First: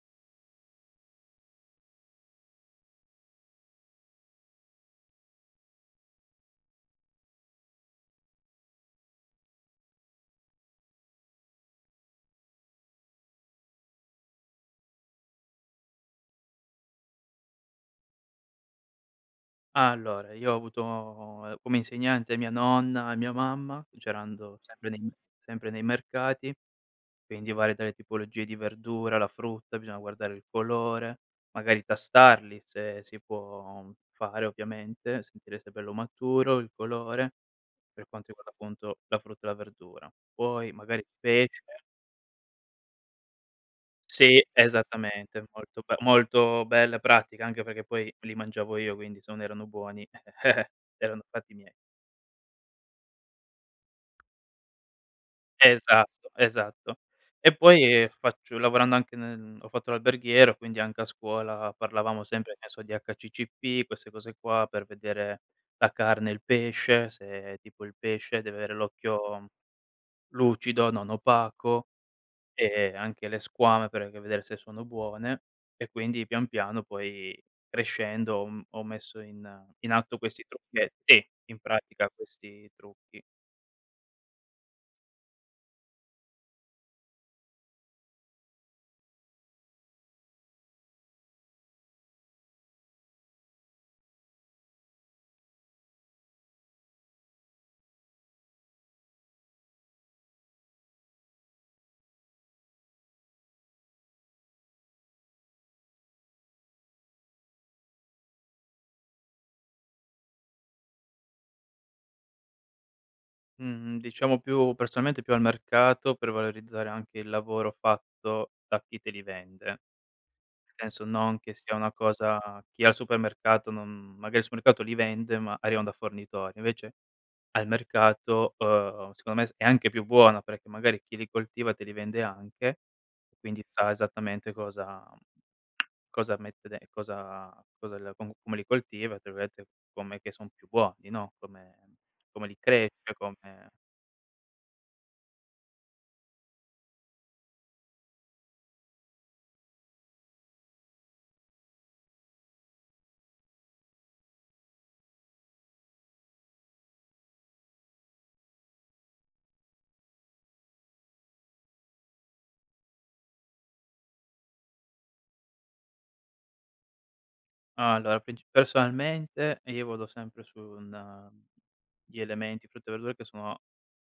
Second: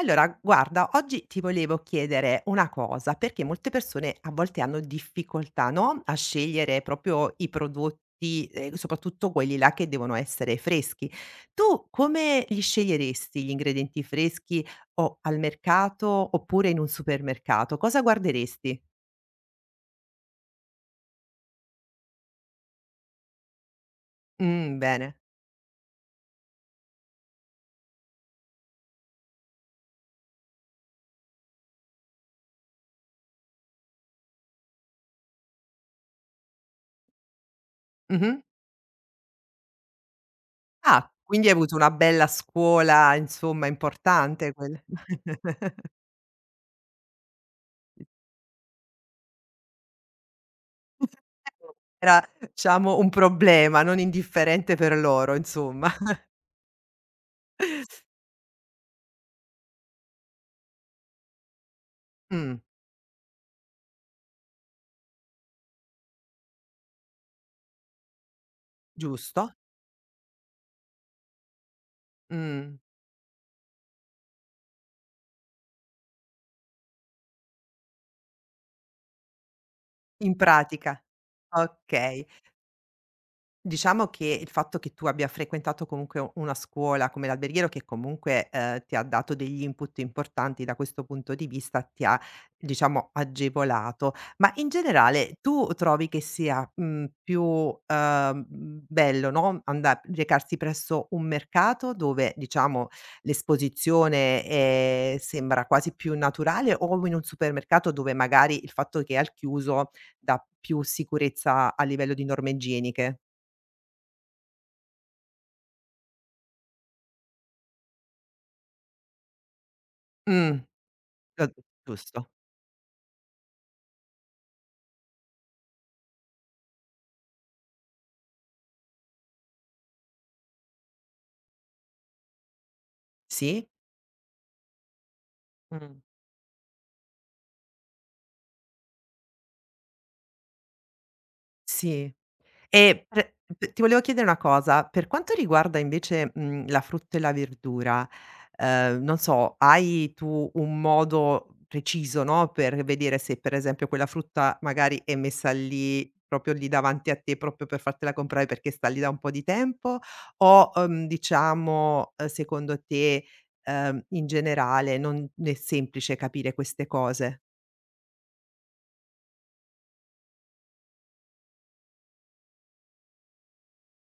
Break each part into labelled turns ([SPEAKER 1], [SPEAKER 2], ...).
[SPEAKER 1] Allora, guarda, oggi ti volevo chiedere una cosa, perché molte persone a volte hanno difficoltà, no, a scegliere proprio i prodotti, soprattutto quelli là che devono essere freschi. Tu come li sceglieresti gli ingredienti freschi o al mercato oppure in un supermercato? Cosa guarderesti?
[SPEAKER 2] Allora, io ho avuto, come insegnante mia nonna e mia mamma, c'erano sempre nei
[SPEAKER 1] Bene.
[SPEAKER 2] sempre nei mercati, quindi varie dalle tipologie di verdura, la frutta, bisogna guardare il colore, magari tastarli se si può fare ovviamente, sentire se è bello maturo, il colore, per quanto
[SPEAKER 1] Mh-mh.
[SPEAKER 2] riguarda appunto la frutta e la verdura. Poi magari il
[SPEAKER 1] Ah, quindi hai
[SPEAKER 2] pesce.
[SPEAKER 1] avuto una bella scuola, insomma,
[SPEAKER 2] Sì,
[SPEAKER 1] importante quel
[SPEAKER 2] esattamente, molto be molto bella e pratica, anche perché poi li mangiavo io, quindi se non erano buoni erano fatti miei.
[SPEAKER 1] era diciamo un problema non indifferente per loro insomma.
[SPEAKER 2] Esatto, esatto. E poi faccio lavorando anche nel ho fatto l'alberghiero, quindi anche a scuola parlavamo sempre, che
[SPEAKER 1] Mh,
[SPEAKER 2] ne so, di HCCP, queste cose qua, per vedere la carne, il pesce, se tipo il pesce deve avere l'occhio
[SPEAKER 1] giusto.
[SPEAKER 2] lucido, non opaco,
[SPEAKER 1] Mh,
[SPEAKER 2] e anche le squame per che vedere se sono buone. E quindi pian piano poi crescendo ho messo in atto
[SPEAKER 1] in
[SPEAKER 2] questi
[SPEAKER 1] pratica.
[SPEAKER 2] trucchetti, sì, in pratica
[SPEAKER 1] Okay.
[SPEAKER 2] questi trucchi.
[SPEAKER 1] Diciamo che il fatto che tu abbia frequentato comunque u una scuola come l'alberghiero, che comunque, ti ha dato degli input importanti da questo punto di vista, ti ha diciamo agevolato. Ma in generale tu trovi che sia, più, bello, no, anda recarsi presso un mercato dove diciamo l'esposizione, sembra quasi più naturale o in un supermercato dove magari il fatto che è al chiuso dà più sicurezza a livello di norme igieniche?
[SPEAKER 2] Mhmm, diciamo, più personalmente, più al mercato, per valorizzare anche il lavoro fatto da chi te li vende.
[SPEAKER 1] Mh,
[SPEAKER 2] Nel senso, non
[SPEAKER 1] la
[SPEAKER 2] che sia una
[SPEAKER 1] giusto.
[SPEAKER 2] cosa, chi al supermercato non, magari il supermercato li vende, ma arrivano da fornitori. Invece al mercato, secondo me s è anche più buona, perché magari chi li coltiva te li vende anche, quindi
[SPEAKER 1] Sì?
[SPEAKER 2] sa esattamente cosa
[SPEAKER 1] Mh.
[SPEAKER 2] cosa mette de cosa cosa l com come li coltiva, tra virgolette, come che son più buoni, no, come
[SPEAKER 1] Sì.
[SPEAKER 2] come li
[SPEAKER 1] E
[SPEAKER 2] cresce,
[SPEAKER 1] pre
[SPEAKER 2] come.
[SPEAKER 1] p ti volevo chiedere una cosa, per quanto riguarda invece, la frutta e la verdura, non so, hai tu un modo preciso, no, per vedere se per esempio quella frutta magari è messa lì, proprio lì davanti a te, proprio per fartela comprare perché sta lì da un po' di tempo o, diciamo, secondo te, in generale non è semplice capire queste cose?
[SPEAKER 2] Allora, princi personalmente io vado sempre su un, gli elementi frutta e verdura che sono,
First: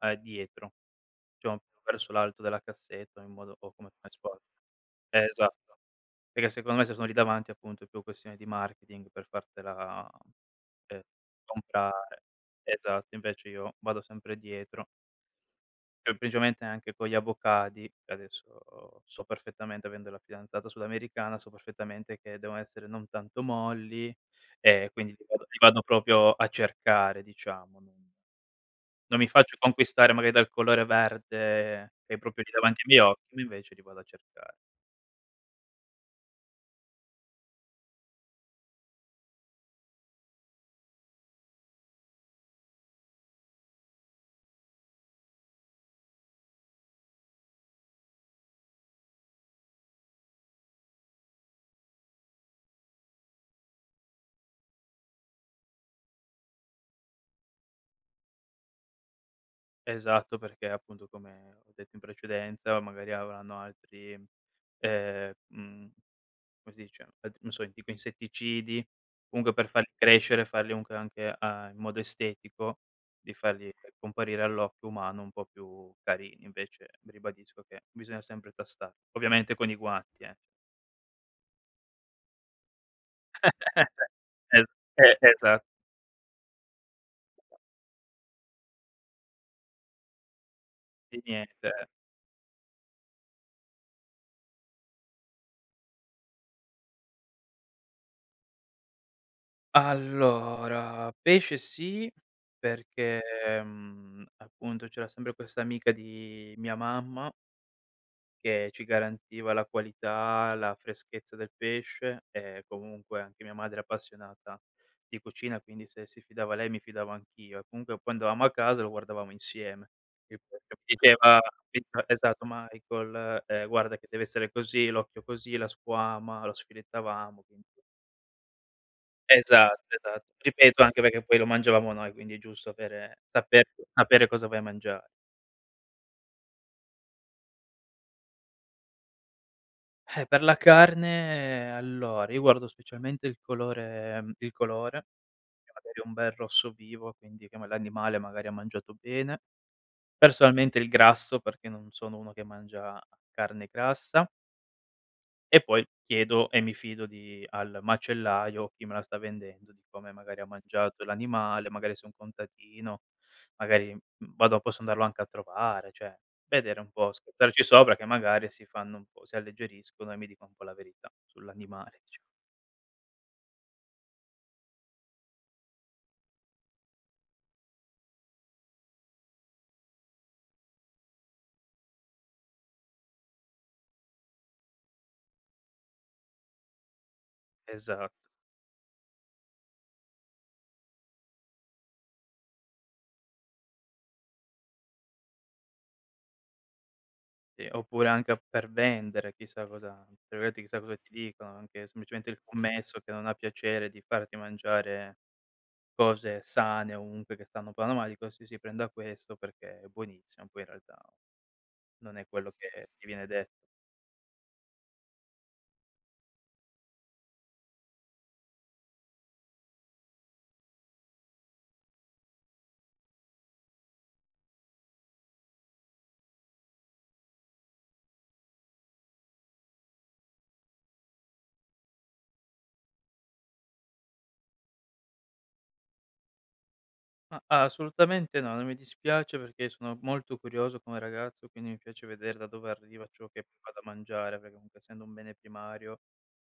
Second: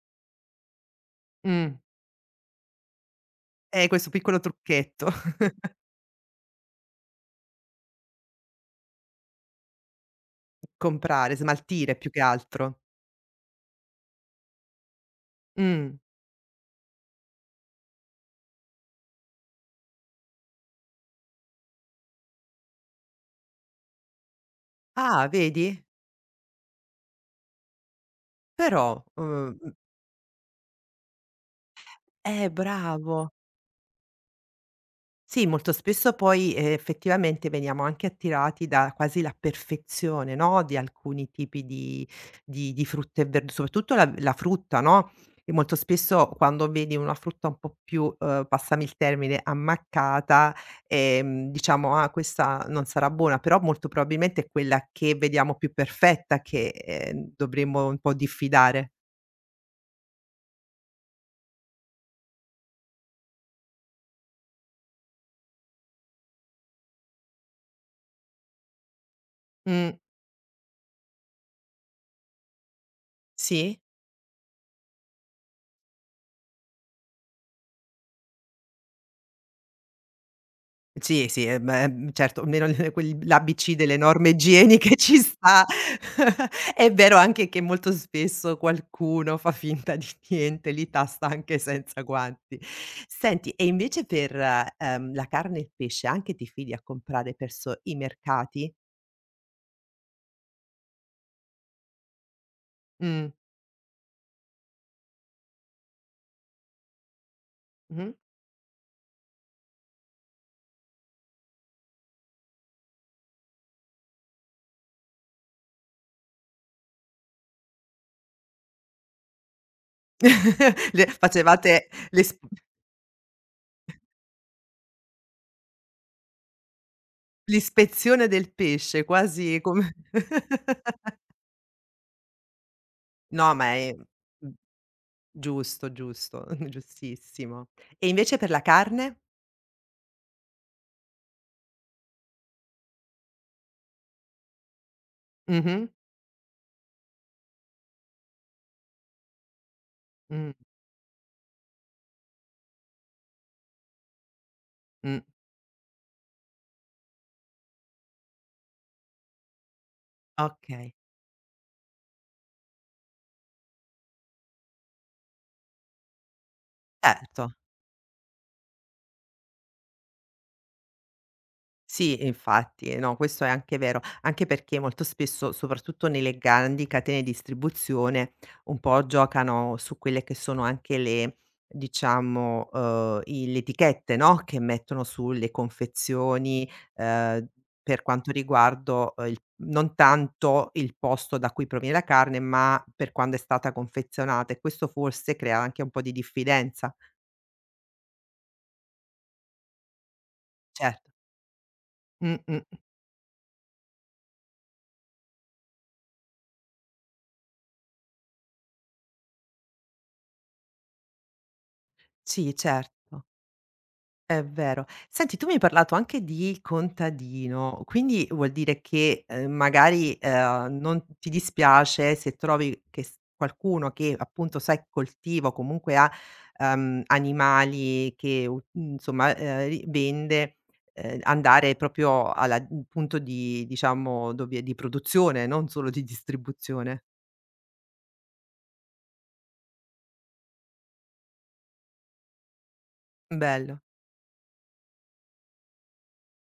[SPEAKER 2] dietro, cioè un
[SPEAKER 1] Mh.
[SPEAKER 2] po' verso l'alto della cassetta, in modo o come
[SPEAKER 1] Questo piccolo
[SPEAKER 2] trasporti.
[SPEAKER 1] trucchetto.
[SPEAKER 2] Esatto, perché secondo me se sono lì davanti appunto è più questione di marketing per fartela, ehm,
[SPEAKER 1] Comprare, smaltire più che
[SPEAKER 2] comprare.
[SPEAKER 1] altro.
[SPEAKER 2] Esatto, invece io vado sempre dietro.
[SPEAKER 1] Mh.
[SPEAKER 2] E principalmente anche con gli avvocati, che adesso so perfettamente, avendo la fidanzata sudamericana, so perfettamente che devono essere non tanto molli, e quindi li
[SPEAKER 1] Ah,
[SPEAKER 2] vado li vado
[SPEAKER 1] vedi?
[SPEAKER 2] proprio a cercare, diciamo, non
[SPEAKER 1] Però,
[SPEAKER 2] non mi faccio conquistare magari dal colore verde che è proprio lì davanti ai miei occhi,
[SPEAKER 1] bravo.
[SPEAKER 2] ma invece li vado a cercare.
[SPEAKER 1] Sì, molto spesso poi, effettivamente veniamo anche attirati da quasi la perfezione, no, di alcuni tipi di frutta e verd soprattutto la frutta, no, e molto spesso quando vedi una frutta un po' più, passami il termine, ammaccata, diciamo: "Ah, questa non sarà buona", però molto probabilmente è quella che vediamo più perfetta che, dovremmo un po' diffidare.
[SPEAKER 2] Esatto, perché appunto come ho detto in precedenza, magari avranno altri, mhmm come si dice, ad non so, tipo insetticidi, comunque per farli
[SPEAKER 1] Mh,
[SPEAKER 2] crescere, farli comunque anche a in modo estetico, di farli
[SPEAKER 1] sì.
[SPEAKER 2] comparire all'occhio umano un po' più carini. Invece ribadisco che bisogna sempre tastare, ovviamente con i guanti, eh.
[SPEAKER 1] Sì, sì, certo, almeno l'ABC delle norme
[SPEAKER 2] Es
[SPEAKER 1] igieniche ci
[SPEAKER 2] esatto,
[SPEAKER 1] sta. È vero anche che molto spesso qualcuno fa finta di niente, li
[SPEAKER 2] di
[SPEAKER 1] tasta anche
[SPEAKER 2] niente.
[SPEAKER 1] senza guanti. Senti, e invece per, la carne e il pesce anche ti fidi a comprare perso i mercati?
[SPEAKER 2] Allora, pesce sì, perché,
[SPEAKER 1] Mh,
[SPEAKER 2] appunto c'era sempre questa amica di mia mamma
[SPEAKER 1] mh-mh.
[SPEAKER 2] che ci garantiva la qualità, la freschezza del pesce, e comunque anche mia madre è appassionata di cucina, quindi se si fidava lei mi fidavo anch'io, e comunque poi andavamo a casa e lo guardavamo insieme. Sì.
[SPEAKER 1] Le
[SPEAKER 2] Diceva
[SPEAKER 1] facevate
[SPEAKER 2] mi diceva: esatto, Michael, guarda che deve essere così, l'occhio così, la squama, lo sfilettavamo, quindi
[SPEAKER 1] l'ispezione del pesce, quasi
[SPEAKER 2] esatto,
[SPEAKER 1] come
[SPEAKER 2] esatto. Ripeto, anche perché poi lo mangiavamo noi, quindi è giusto avere
[SPEAKER 1] no,
[SPEAKER 2] saper
[SPEAKER 1] ma è
[SPEAKER 2] sapere cosa vai a mangiare.
[SPEAKER 1] giusto, giusto, giustissimo. E invece per la carne?
[SPEAKER 2] Per la carne allora, io guardo specialmente il colore, il colore, che
[SPEAKER 1] Mh-mh.
[SPEAKER 2] magari è un bel rosso vivo, quindi che ma l'animale magari ha mangiato bene.
[SPEAKER 1] Mh,
[SPEAKER 2] Personalmente il grasso, perché non sono uno che mangia carne grassa.
[SPEAKER 1] mh,
[SPEAKER 2] E poi chiedo e mi fido di al macellaio o chi me la sta vendendo, di come magari ha
[SPEAKER 1] okay,
[SPEAKER 2] mangiato l'animale, magari se è un contadino, magari, vado posso andarlo anche a trovare, cioè vedere un po',
[SPEAKER 1] certo.
[SPEAKER 2] scherzarci sopra, che magari si fanno un po', si alleggeriscono e mi dicono un po' la verità sull'animale,
[SPEAKER 1] Sì,
[SPEAKER 2] dicia
[SPEAKER 1] e infatti, no, questo è anche vero, anche perché molto spesso, soprattutto nelle grandi catene di distribuzione, un po' giocano su quelle che sono anche le diciamo, i le etichette, no, che mettono sulle confezioni, ehm, per
[SPEAKER 2] esatto,
[SPEAKER 1] quanto riguardo, il non tanto il posto da cui proviene la carne, ma per quando è stata confezionata e questo forse crea anche un po' di diffidenza.
[SPEAKER 2] sì. Oppure anche per vendere, chissà cosa, tra virgolette, "chissà cosa ti
[SPEAKER 1] Certo.
[SPEAKER 2] dicono", anche semplicemente il
[SPEAKER 1] Mh-mh.
[SPEAKER 2] commesso che non ha piacere di farti mangiare cose sane, ovunque che stanno parlando male, dico: "Sì, sì, prenda questo perché è buonissimo." Poi in realtà non è quello
[SPEAKER 1] Sì,
[SPEAKER 2] che ti viene
[SPEAKER 1] certo.
[SPEAKER 2] de
[SPEAKER 1] È vero. Senti, tu mi hai parlato anche di contadino, quindi vuol dire che, magari, non ti dispiace se trovi che s qualcuno che appunto sai coltiva o comunque ha, animali che u insomma, ri vende, andare proprio alla punto di diciamo dove di produzione, non solo di distribuzione.
[SPEAKER 2] Ma assolutamente no, non mi dispiace, perché sono molto curioso come ragazzo, quindi mi piace vedere da dove arriva ciò che poi vado a
[SPEAKER 1] Bello.
[SPEAKER 2] mangiare, perché comunque essendo un bene primario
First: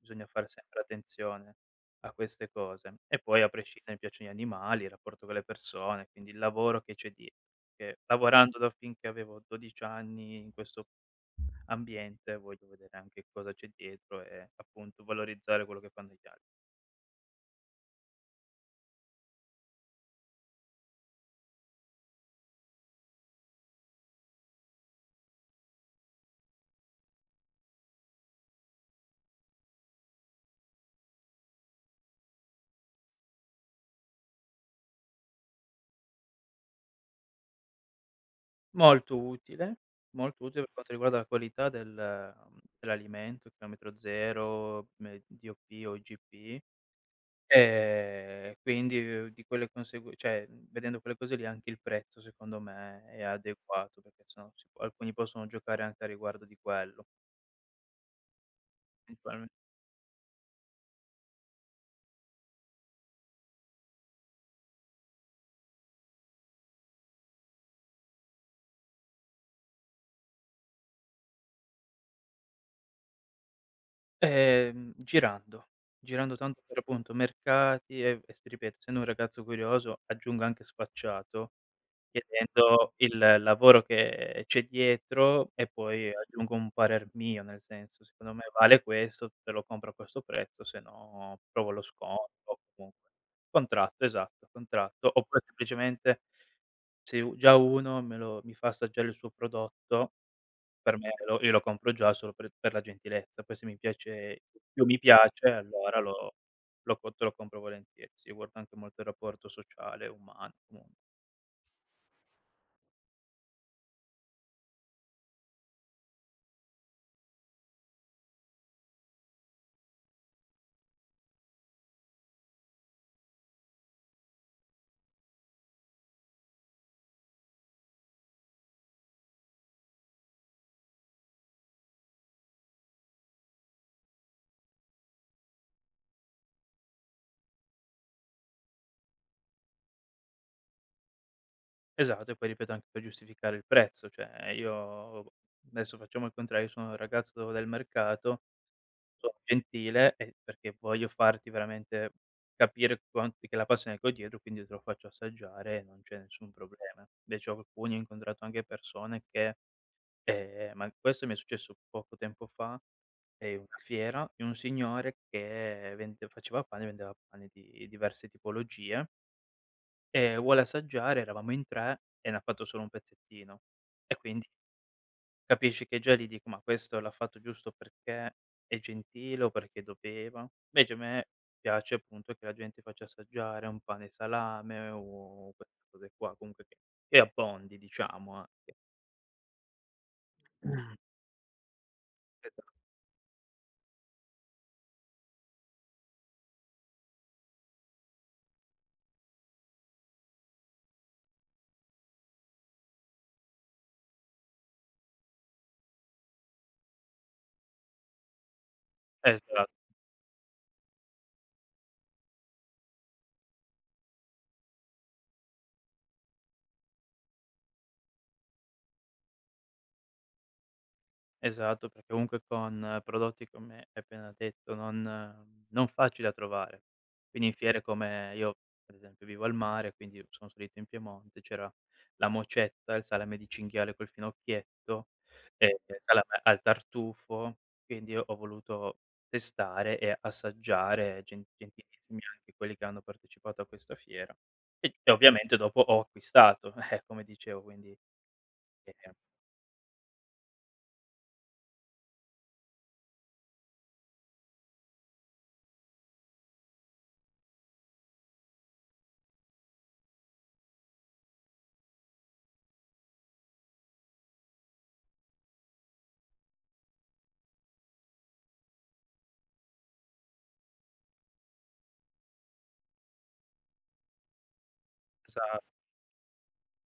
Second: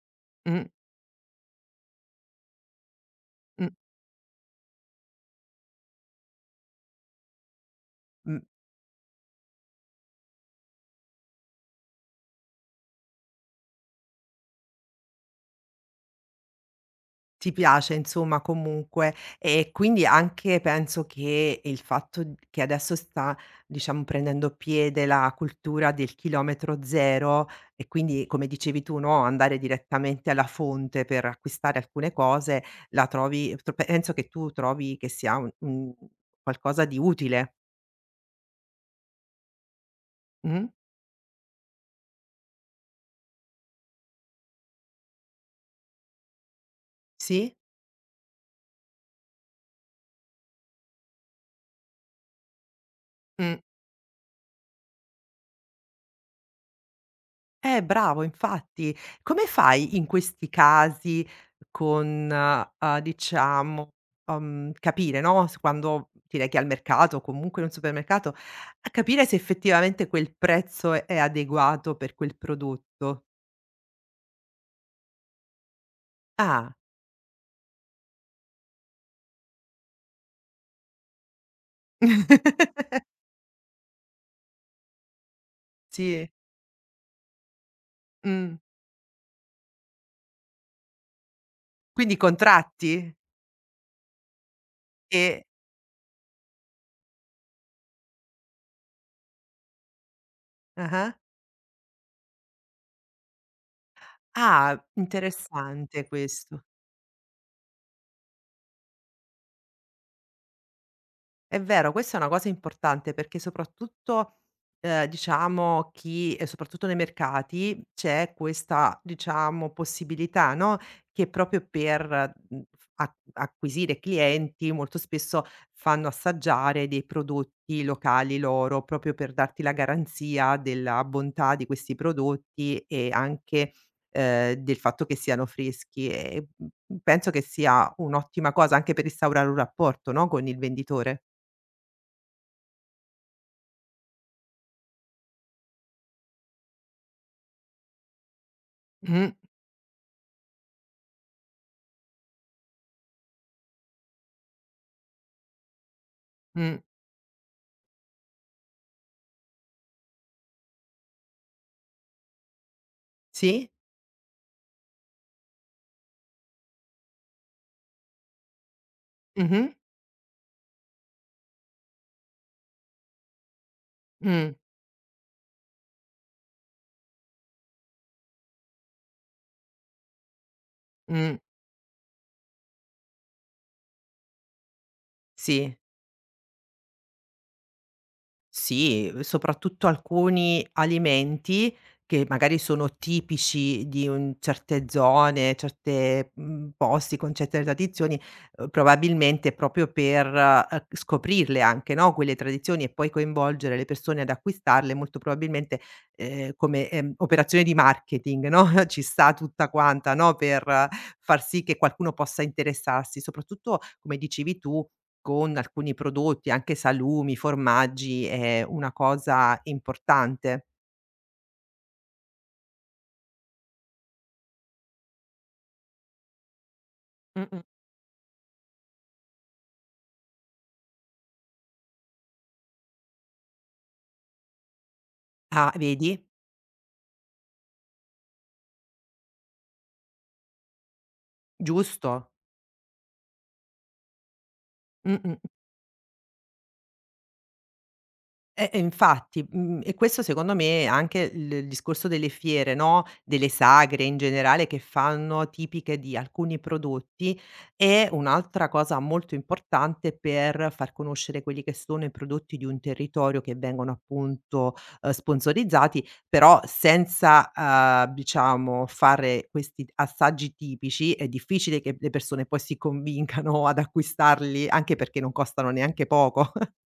[SPEAKER 2] bisogna fare
[SPEAKER 1] Mh,
[SPEAKER 2] sempre attenzione a queste cose. E poi a
[SPEAKER 1] mh,
[SPEAKER 2] prescindere mi piacciono gli animali, il rapporto con le persone, quindi il lavoro che c'è dietro. Perché
[SPEAKER 1] mh.
[SPEAKER 2] lavorando da finché avevo 12 anni in questo ambiente, voglio vedere anche cosa c'è dietro e appunto valorizzare quello che fanno gli altri.
[SPEAKER 1] Ti piace insomma comunque. E quindi anche penso che il fatto d che adesso sta, diciamo, prendendo piede la cultura del chilometro zero e quindi, come dicevi tu, no, andare direttamente alla fonte per acquistare alcune cose, la trovi tro penso che tu trovi che sia un qualcosa di utile.
[SPEAKER 2] Molto utile, molto utile
[SPEAKER 1] Mh?
[SPEAKER 2] per quanto riguarda la qualità dell'alimento, chilometro zero, me DOP o IGP,
[SPEAKER 1] Sì?
[SPEAKER 2] quindi, di quelle consegui cioè, vedendo quelle cose lì anche il prezzo secondo me è
[SPEAKER 1] Mh.
[SPEAKER 2] adeguato, perché sennò si può alcuni possono giocare anche a riguardo di quello,
[SPEAKER 1] Bravo, infatti. Come
[SPEAKER 2] principalmen
[SPEAKER 1] fai in questi casi con, diciamo, capire, no, s quando ti rechi al mercato o comunque in un supermercato, a capire se effettivamente quel prezzo è adeguato per quel prodotto?
[SPEAKER 2] ehm, girando, girando tanto
[SPEAKER 1] Ah.
[SPEAKER 2] per appunto mercati e s ripeto, essendo un ragazzo curioso, aggiungo anche sfacciato. Chiedendo il lavoro che c'è dietro e poi
[SPEAKER 1] Sì.
[SPEAKER 2] aggiungo un parer mio, nel senso: "Secondo me
[SPEAKER 1] Mh.
[SPEAKER 2] vale questo, te lo compro a questo prezzo, se no trovo lo
[SPEAKER 1] Quindi
[SPEAKER 2] sconto o comunque".
[SPEAKER 1] contratti?
[SPEAKER 2] Contratto, esatto, contratto. Oppure
[SPEAKER 1] E
[SPEAKER 2] semplicemente se u già uno me lo mi fa assaggiare il suo prodotto, per me
[SPEAKER 1] ah-ah.
[SPEAKER 2] lo io lo compro già solo per la gentilezza, poi se
[SPEAKER 1] Ah,
[SPEAKER 2] più mi piace allora
[SPEAKER 1] interessante
[SPEAKER 2] lo
[SPEAKER 1] questo.
[SPEAKER 2] lo co te lo compro volentieri. Sì, guardo anche molto il rapporto sociale, umano comun.
[SPEAKER 1] È vero, questa è una cosa importante perché soprattutto, diciamo chi e soprattutto nei mercati c'è questa, diciamo, possibilità, no, che proprio per, mhmm, f ac acquisire clienti molto spesso fanno assaggiare dei prodotti locali loro, proprio per darti la garanzia della bontà di questi prodotti e anche, del fatto che siano freschi e, penso che sia un'ottima cosa anche per instaurare un rapporto, no, con il venditore.
[SPEAKER 2] Esatto, e poi ripeto anche per giustificare il prezzo, cioè io adesso facciamo il contrario, io sono un ragazzo del mercato, sono
[SPEAKER 1] Mh,
[SPEAKER 2] gentile e perché voglio farti veramente capire quanti che la passione che ho dietro, quindi te lo faccio assaggiare e non c'è nessun
[SPEAKER 1] mh.
[SPEAKER 2] problema. Invece ho alcuni ho incontrato anche persone che, ma questo mi è successo poco tempo fa, in
[SPEAKER 1] Sì.
[SPEAKER 2] una fiera, di un signore che vende faceva pane, e vendeva pane di diverse tipologie.
[SPEAKER 1] Mh-mh.
[SPEAKER 2] Vuole assaggiare, eravamo in 3 e ne ha fatto solo un pezzettino. E quindi
[SPEAKER 1] Mh,
[SPEAKER 2] capisci che già lì dico: "Ma questo l'ha fatto giusto perché è gentile o perché doveva?" Invece a me
[SPEAKER 1] mh.
[SPEAKER 2] piace appunto che la gente faccia assaggiare un pane e salame o
[SPEAKER 1] Sì.
[SPEAKER 2] queste cose qua, comunque che abbondi, diciamo, anche.
[SPEAKER 1] Sì, soprattutto alcuni
[SPEAKER 2] Mh.
[SPEAKER 1] alimenti che magari
[SPEAKER 2] Esa
[SPEAKER 1] sono tipici di un certe zone, certe, posti con certe tradizioni, probabilmente proprio per, scoprirle anche, no, quelle tradizioni e poi coinvolgere le persone ad acquistarle, molto probabilmente, come, operazione di marketing, no, ci sta tutta
[SPEAKER 2] esatto.
[SPEAKER 1] quanta, no, per far sì che qualcuno possa interessarsi. Soprattutto, come dicevi tu con alcuni prodotti, anche salumi, formaggi, è una cosa importante.
[SPEAKER 2] Esatto, perché comunque con prodotti come hai appena detto non non facili da trovare. Quindi in
[SPEAKER 1] Mh-mh.
[SPEAKER 2] fiere come io ad esempio vivo al mare, quindi sono salito in Piemonte, c'era la mocetta, il salame di cinghiale col finocchietto,
[SPEAKER 1] Ah,
[SPEAKER 2] il
[SPEAKER 1] vedi?
[SPEAKER 2] salame al tartufo, quindi io ho voluto testare e assaggiare. Gen gentilissimi
[SPEAKER 1] Giusto.
[SPEAKER 2] anche quelli che hanno partecipato a questa fiera. E
[SPEAKER 1] Mh-mh.
[SPEAKER 2] ovviamente dopo ho acquistato, come dicevo, quindi,
[SPEAKER 1] E infatti, e questo secondo me è anche il discorso delle fiere, no, delle sagre in generale che fanno tipiche di alcuni prodotti, è un'altra cosa molto importante per far conoscere quelli che sono i prodotti di un territorio che vengono appunto, sponsorizzati, però senza, diciamo fare questi assaggi tipici è difficile che le persone poi si convincano ad acquistarli, anche perché non
[SPEAKER 2] ehm
[SPEAKER 1] costano neanche poco.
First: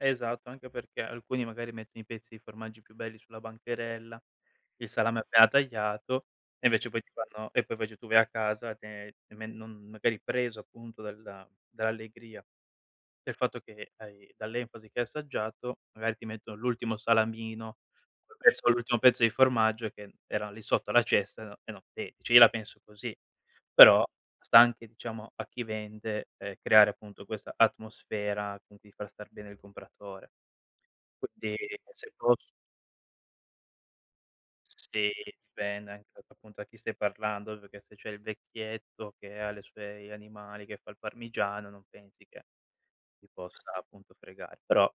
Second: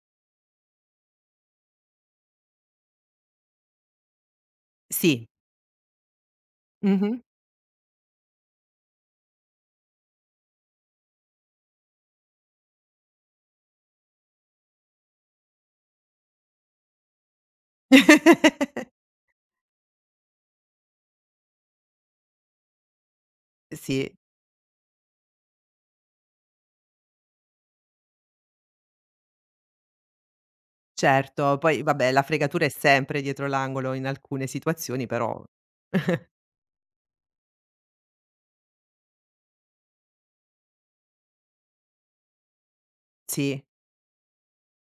[SPEAKER 2] Esatto, anche perché alcuni magari mettono i pezzi di formaggi più belli sulla bancherella, il salame
[SPEAKER 1] Sì.
[SPEAKER 2] appena tagliato, e invece poi ti
[SPEAKER 1] Mh-mh.
[SPEAKER 2] fanno e poi invece tu vai a casa, te me non magari preso appunto dalla dall'allegria. Del fatto che hai Dall'enfasi che hai assaggiato, magari ti mettono l'ultimo salamino, quel pezzo l'ultimo pezzo di formaggio che era lì sotto alla cesta, no, e non vedi. Cioè, io la penso così, però
[SPEAKER 1] Sì,
[SPEAKER 2] sta anche, diciamo, a chi vende, creare appunto questa atmosfera con cui far star bene il compratore. Quindi
[SPEAKER 1] certo. Poi vabbè,
[SPEAKER 2] se
[SPEAKER 1] la
[SPEAKER 2] posso,
[SPEAKER 1] fregatura è sempre dietro l'angolo in alcune situazioni,
[SPEAKER 2] sì,
[SPEAKER 1] però
[SPEAKER 2] dipende anche appunto a chi stai parlando, perché se c'è il vecchietto che ha le sue gli animali, che fa il parmigiano, non pensi che ti
[SPEAKER 1] sì.
[SPEAKER 2] possa appunto fregare, però.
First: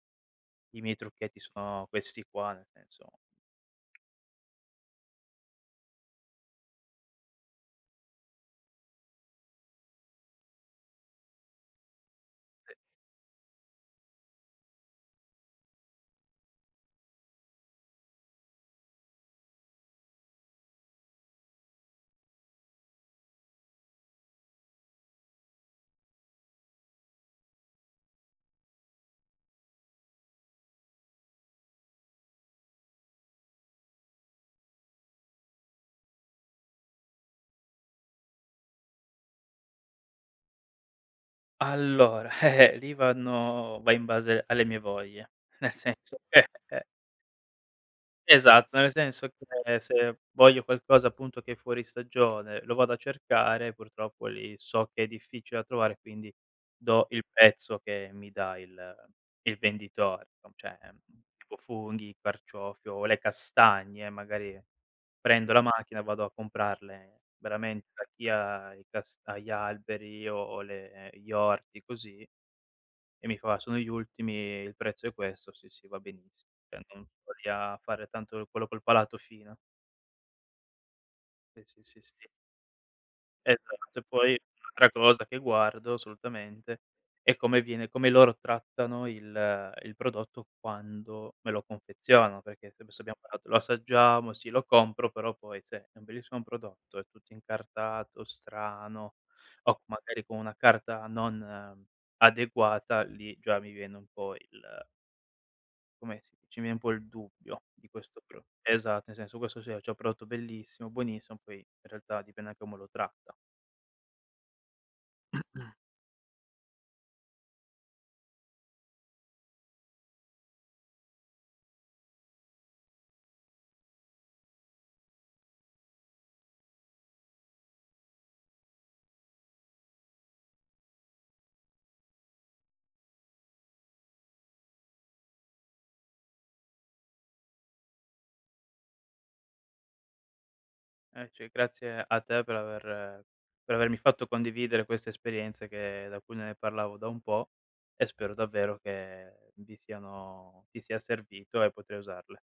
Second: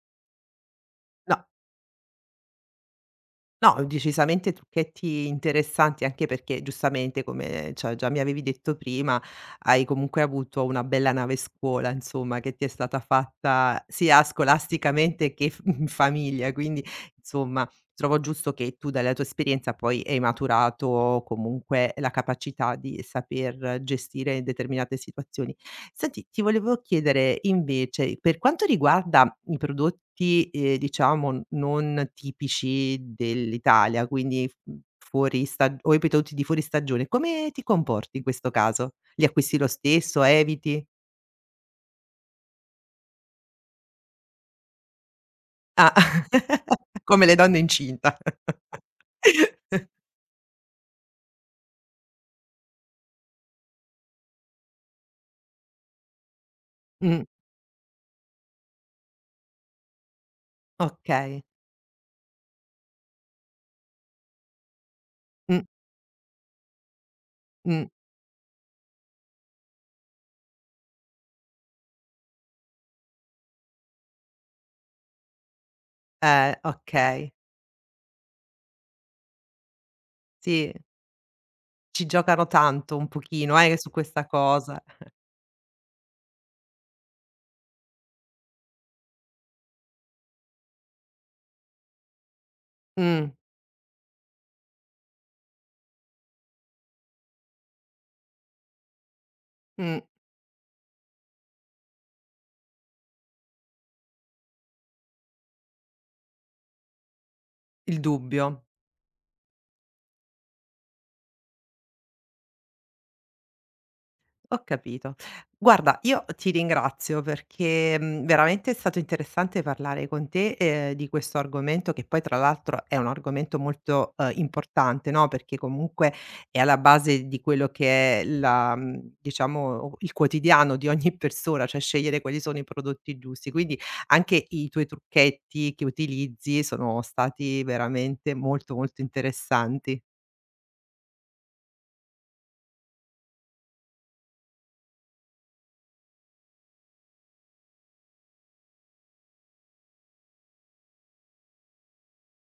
[SPEAKER 2] I miei trucchetti
[SPEAKER 1] No,
[SPEAKER 2] sono questi qua, nel senso
[SPEAKER 1] no, decisamente trucchetti interessanti, anche perché giustamente, come già mi avevi detto prima, hai comunque avuto una bella nave scuola, insomma, che ti è stata fatta sia scolasticamente che f in famiglia, quindi insomma trovo giusto che tu dalla tua esperienza poi hai maturato comunque la capacità di saper gestire determinate situazioni. Senti, ti volevo chiedere invece, per quanto riguarda i prodotti, diciamo non tipici dell'Italia, quindi f mhmm, fuori stag o i prodotti di fuori stagione, come ti comporti in questo caso? Li acquisti lo stesso, eviti?
[SPEAKER 2] allora, lì vanno va in base alle mie voglie, nel
[SPEAKER 1] Ah,
[SPEAKER 2] senso che, eh.
[SPEAKER 1] come le donne incinta.
[SPEAKER 2] Esatto, nel senso che se voglio qualcosa appunto che è fuori stagione, lo vado a cercare, purtroppo lì so che è difficile da trovare, quindi do il
[SPEAKER 1] Mh,
[SPEAKER 2] prezzo che mi dà il venditore, no, cioè,
[SPEAKER 1] okay.
[SPEAKER 2] tipo funghi, carciofio o le castagne, magari prendo la
[SPEAKER 1] Mh,
[SPEAKER 2] macchina e vado a comprarle
[SPEAKER 1] mh.
[SPEAKER 2] veramente da chi ha i cas ha gli alberi o le gli orti, così, e mi fa: "Sono gli ultimi, il prezzo è questo." Sì, sì, va benissi cioè, non
[SPEAKER 1] Okay.
[SPEAKER 2] sto lì a fare tanto quello col palato fino.
[SPEAKER 1] Sì,
[SPEAKER 2] Sì, sì, sì,
[SPEAKER 1] ci
[SPEAKER 2] sì.
[SPEAKER 1] giocano tanto un pochino, su
[SPEAKER 2] Esatto. E
[SPEAKER 1] questa
[SPEAKER 2] poi
[SPEAKER 1] cosa.
[SPEAKER 2] un'altra cosa che guardo assolutamente è come loro trattano il prodotto quando me lo confezionano, perché se adesso abbiamo
[SPEAKER 1] Mh,
[SPEAKER 2] parlato: lo assaggiamo, sì, lo compro, però poi se è un bellissimo prodotto, è tutto incartato, strano, o
[SPEAKER 1] mh,
[SPEAKER 2] magari con una carta non, adeguata, lì già mi viene un po' il, come si dice, mi viene un po' il dubbio di
[SPEAKER 1] il
[SPEAKER 2] questo pro
[SPEAKER 1] dubbio.
[SPEAKER 2] esatto, nel senso, questo sì, c'ha prodotto bellissimo, buonissimo, poi in realtà dipende anche come lo tratta.
[SPEAKER 1] Ho capito. Guarda, io ti ringrazio perché, veramente è stato interessante parlare con te, di questo argomento che poi tra l'altro è un argomento molto, importante, no, perché comunque è alla base di quello che è la diciamo il quotidiano di ogni persona, cioè scegliere quali sono i prodotti giusti. Quindi anche i tuoi trucchetti che utilizzi sono stati veramente molto, molto interessanti.
[SPEAKER 2] Cioè grazie a te per aver per avermi fatto condividere queste esperienze che da cui ne parlavo da un po', e spero davvero che vi siano ti sia servito e potrai usarle.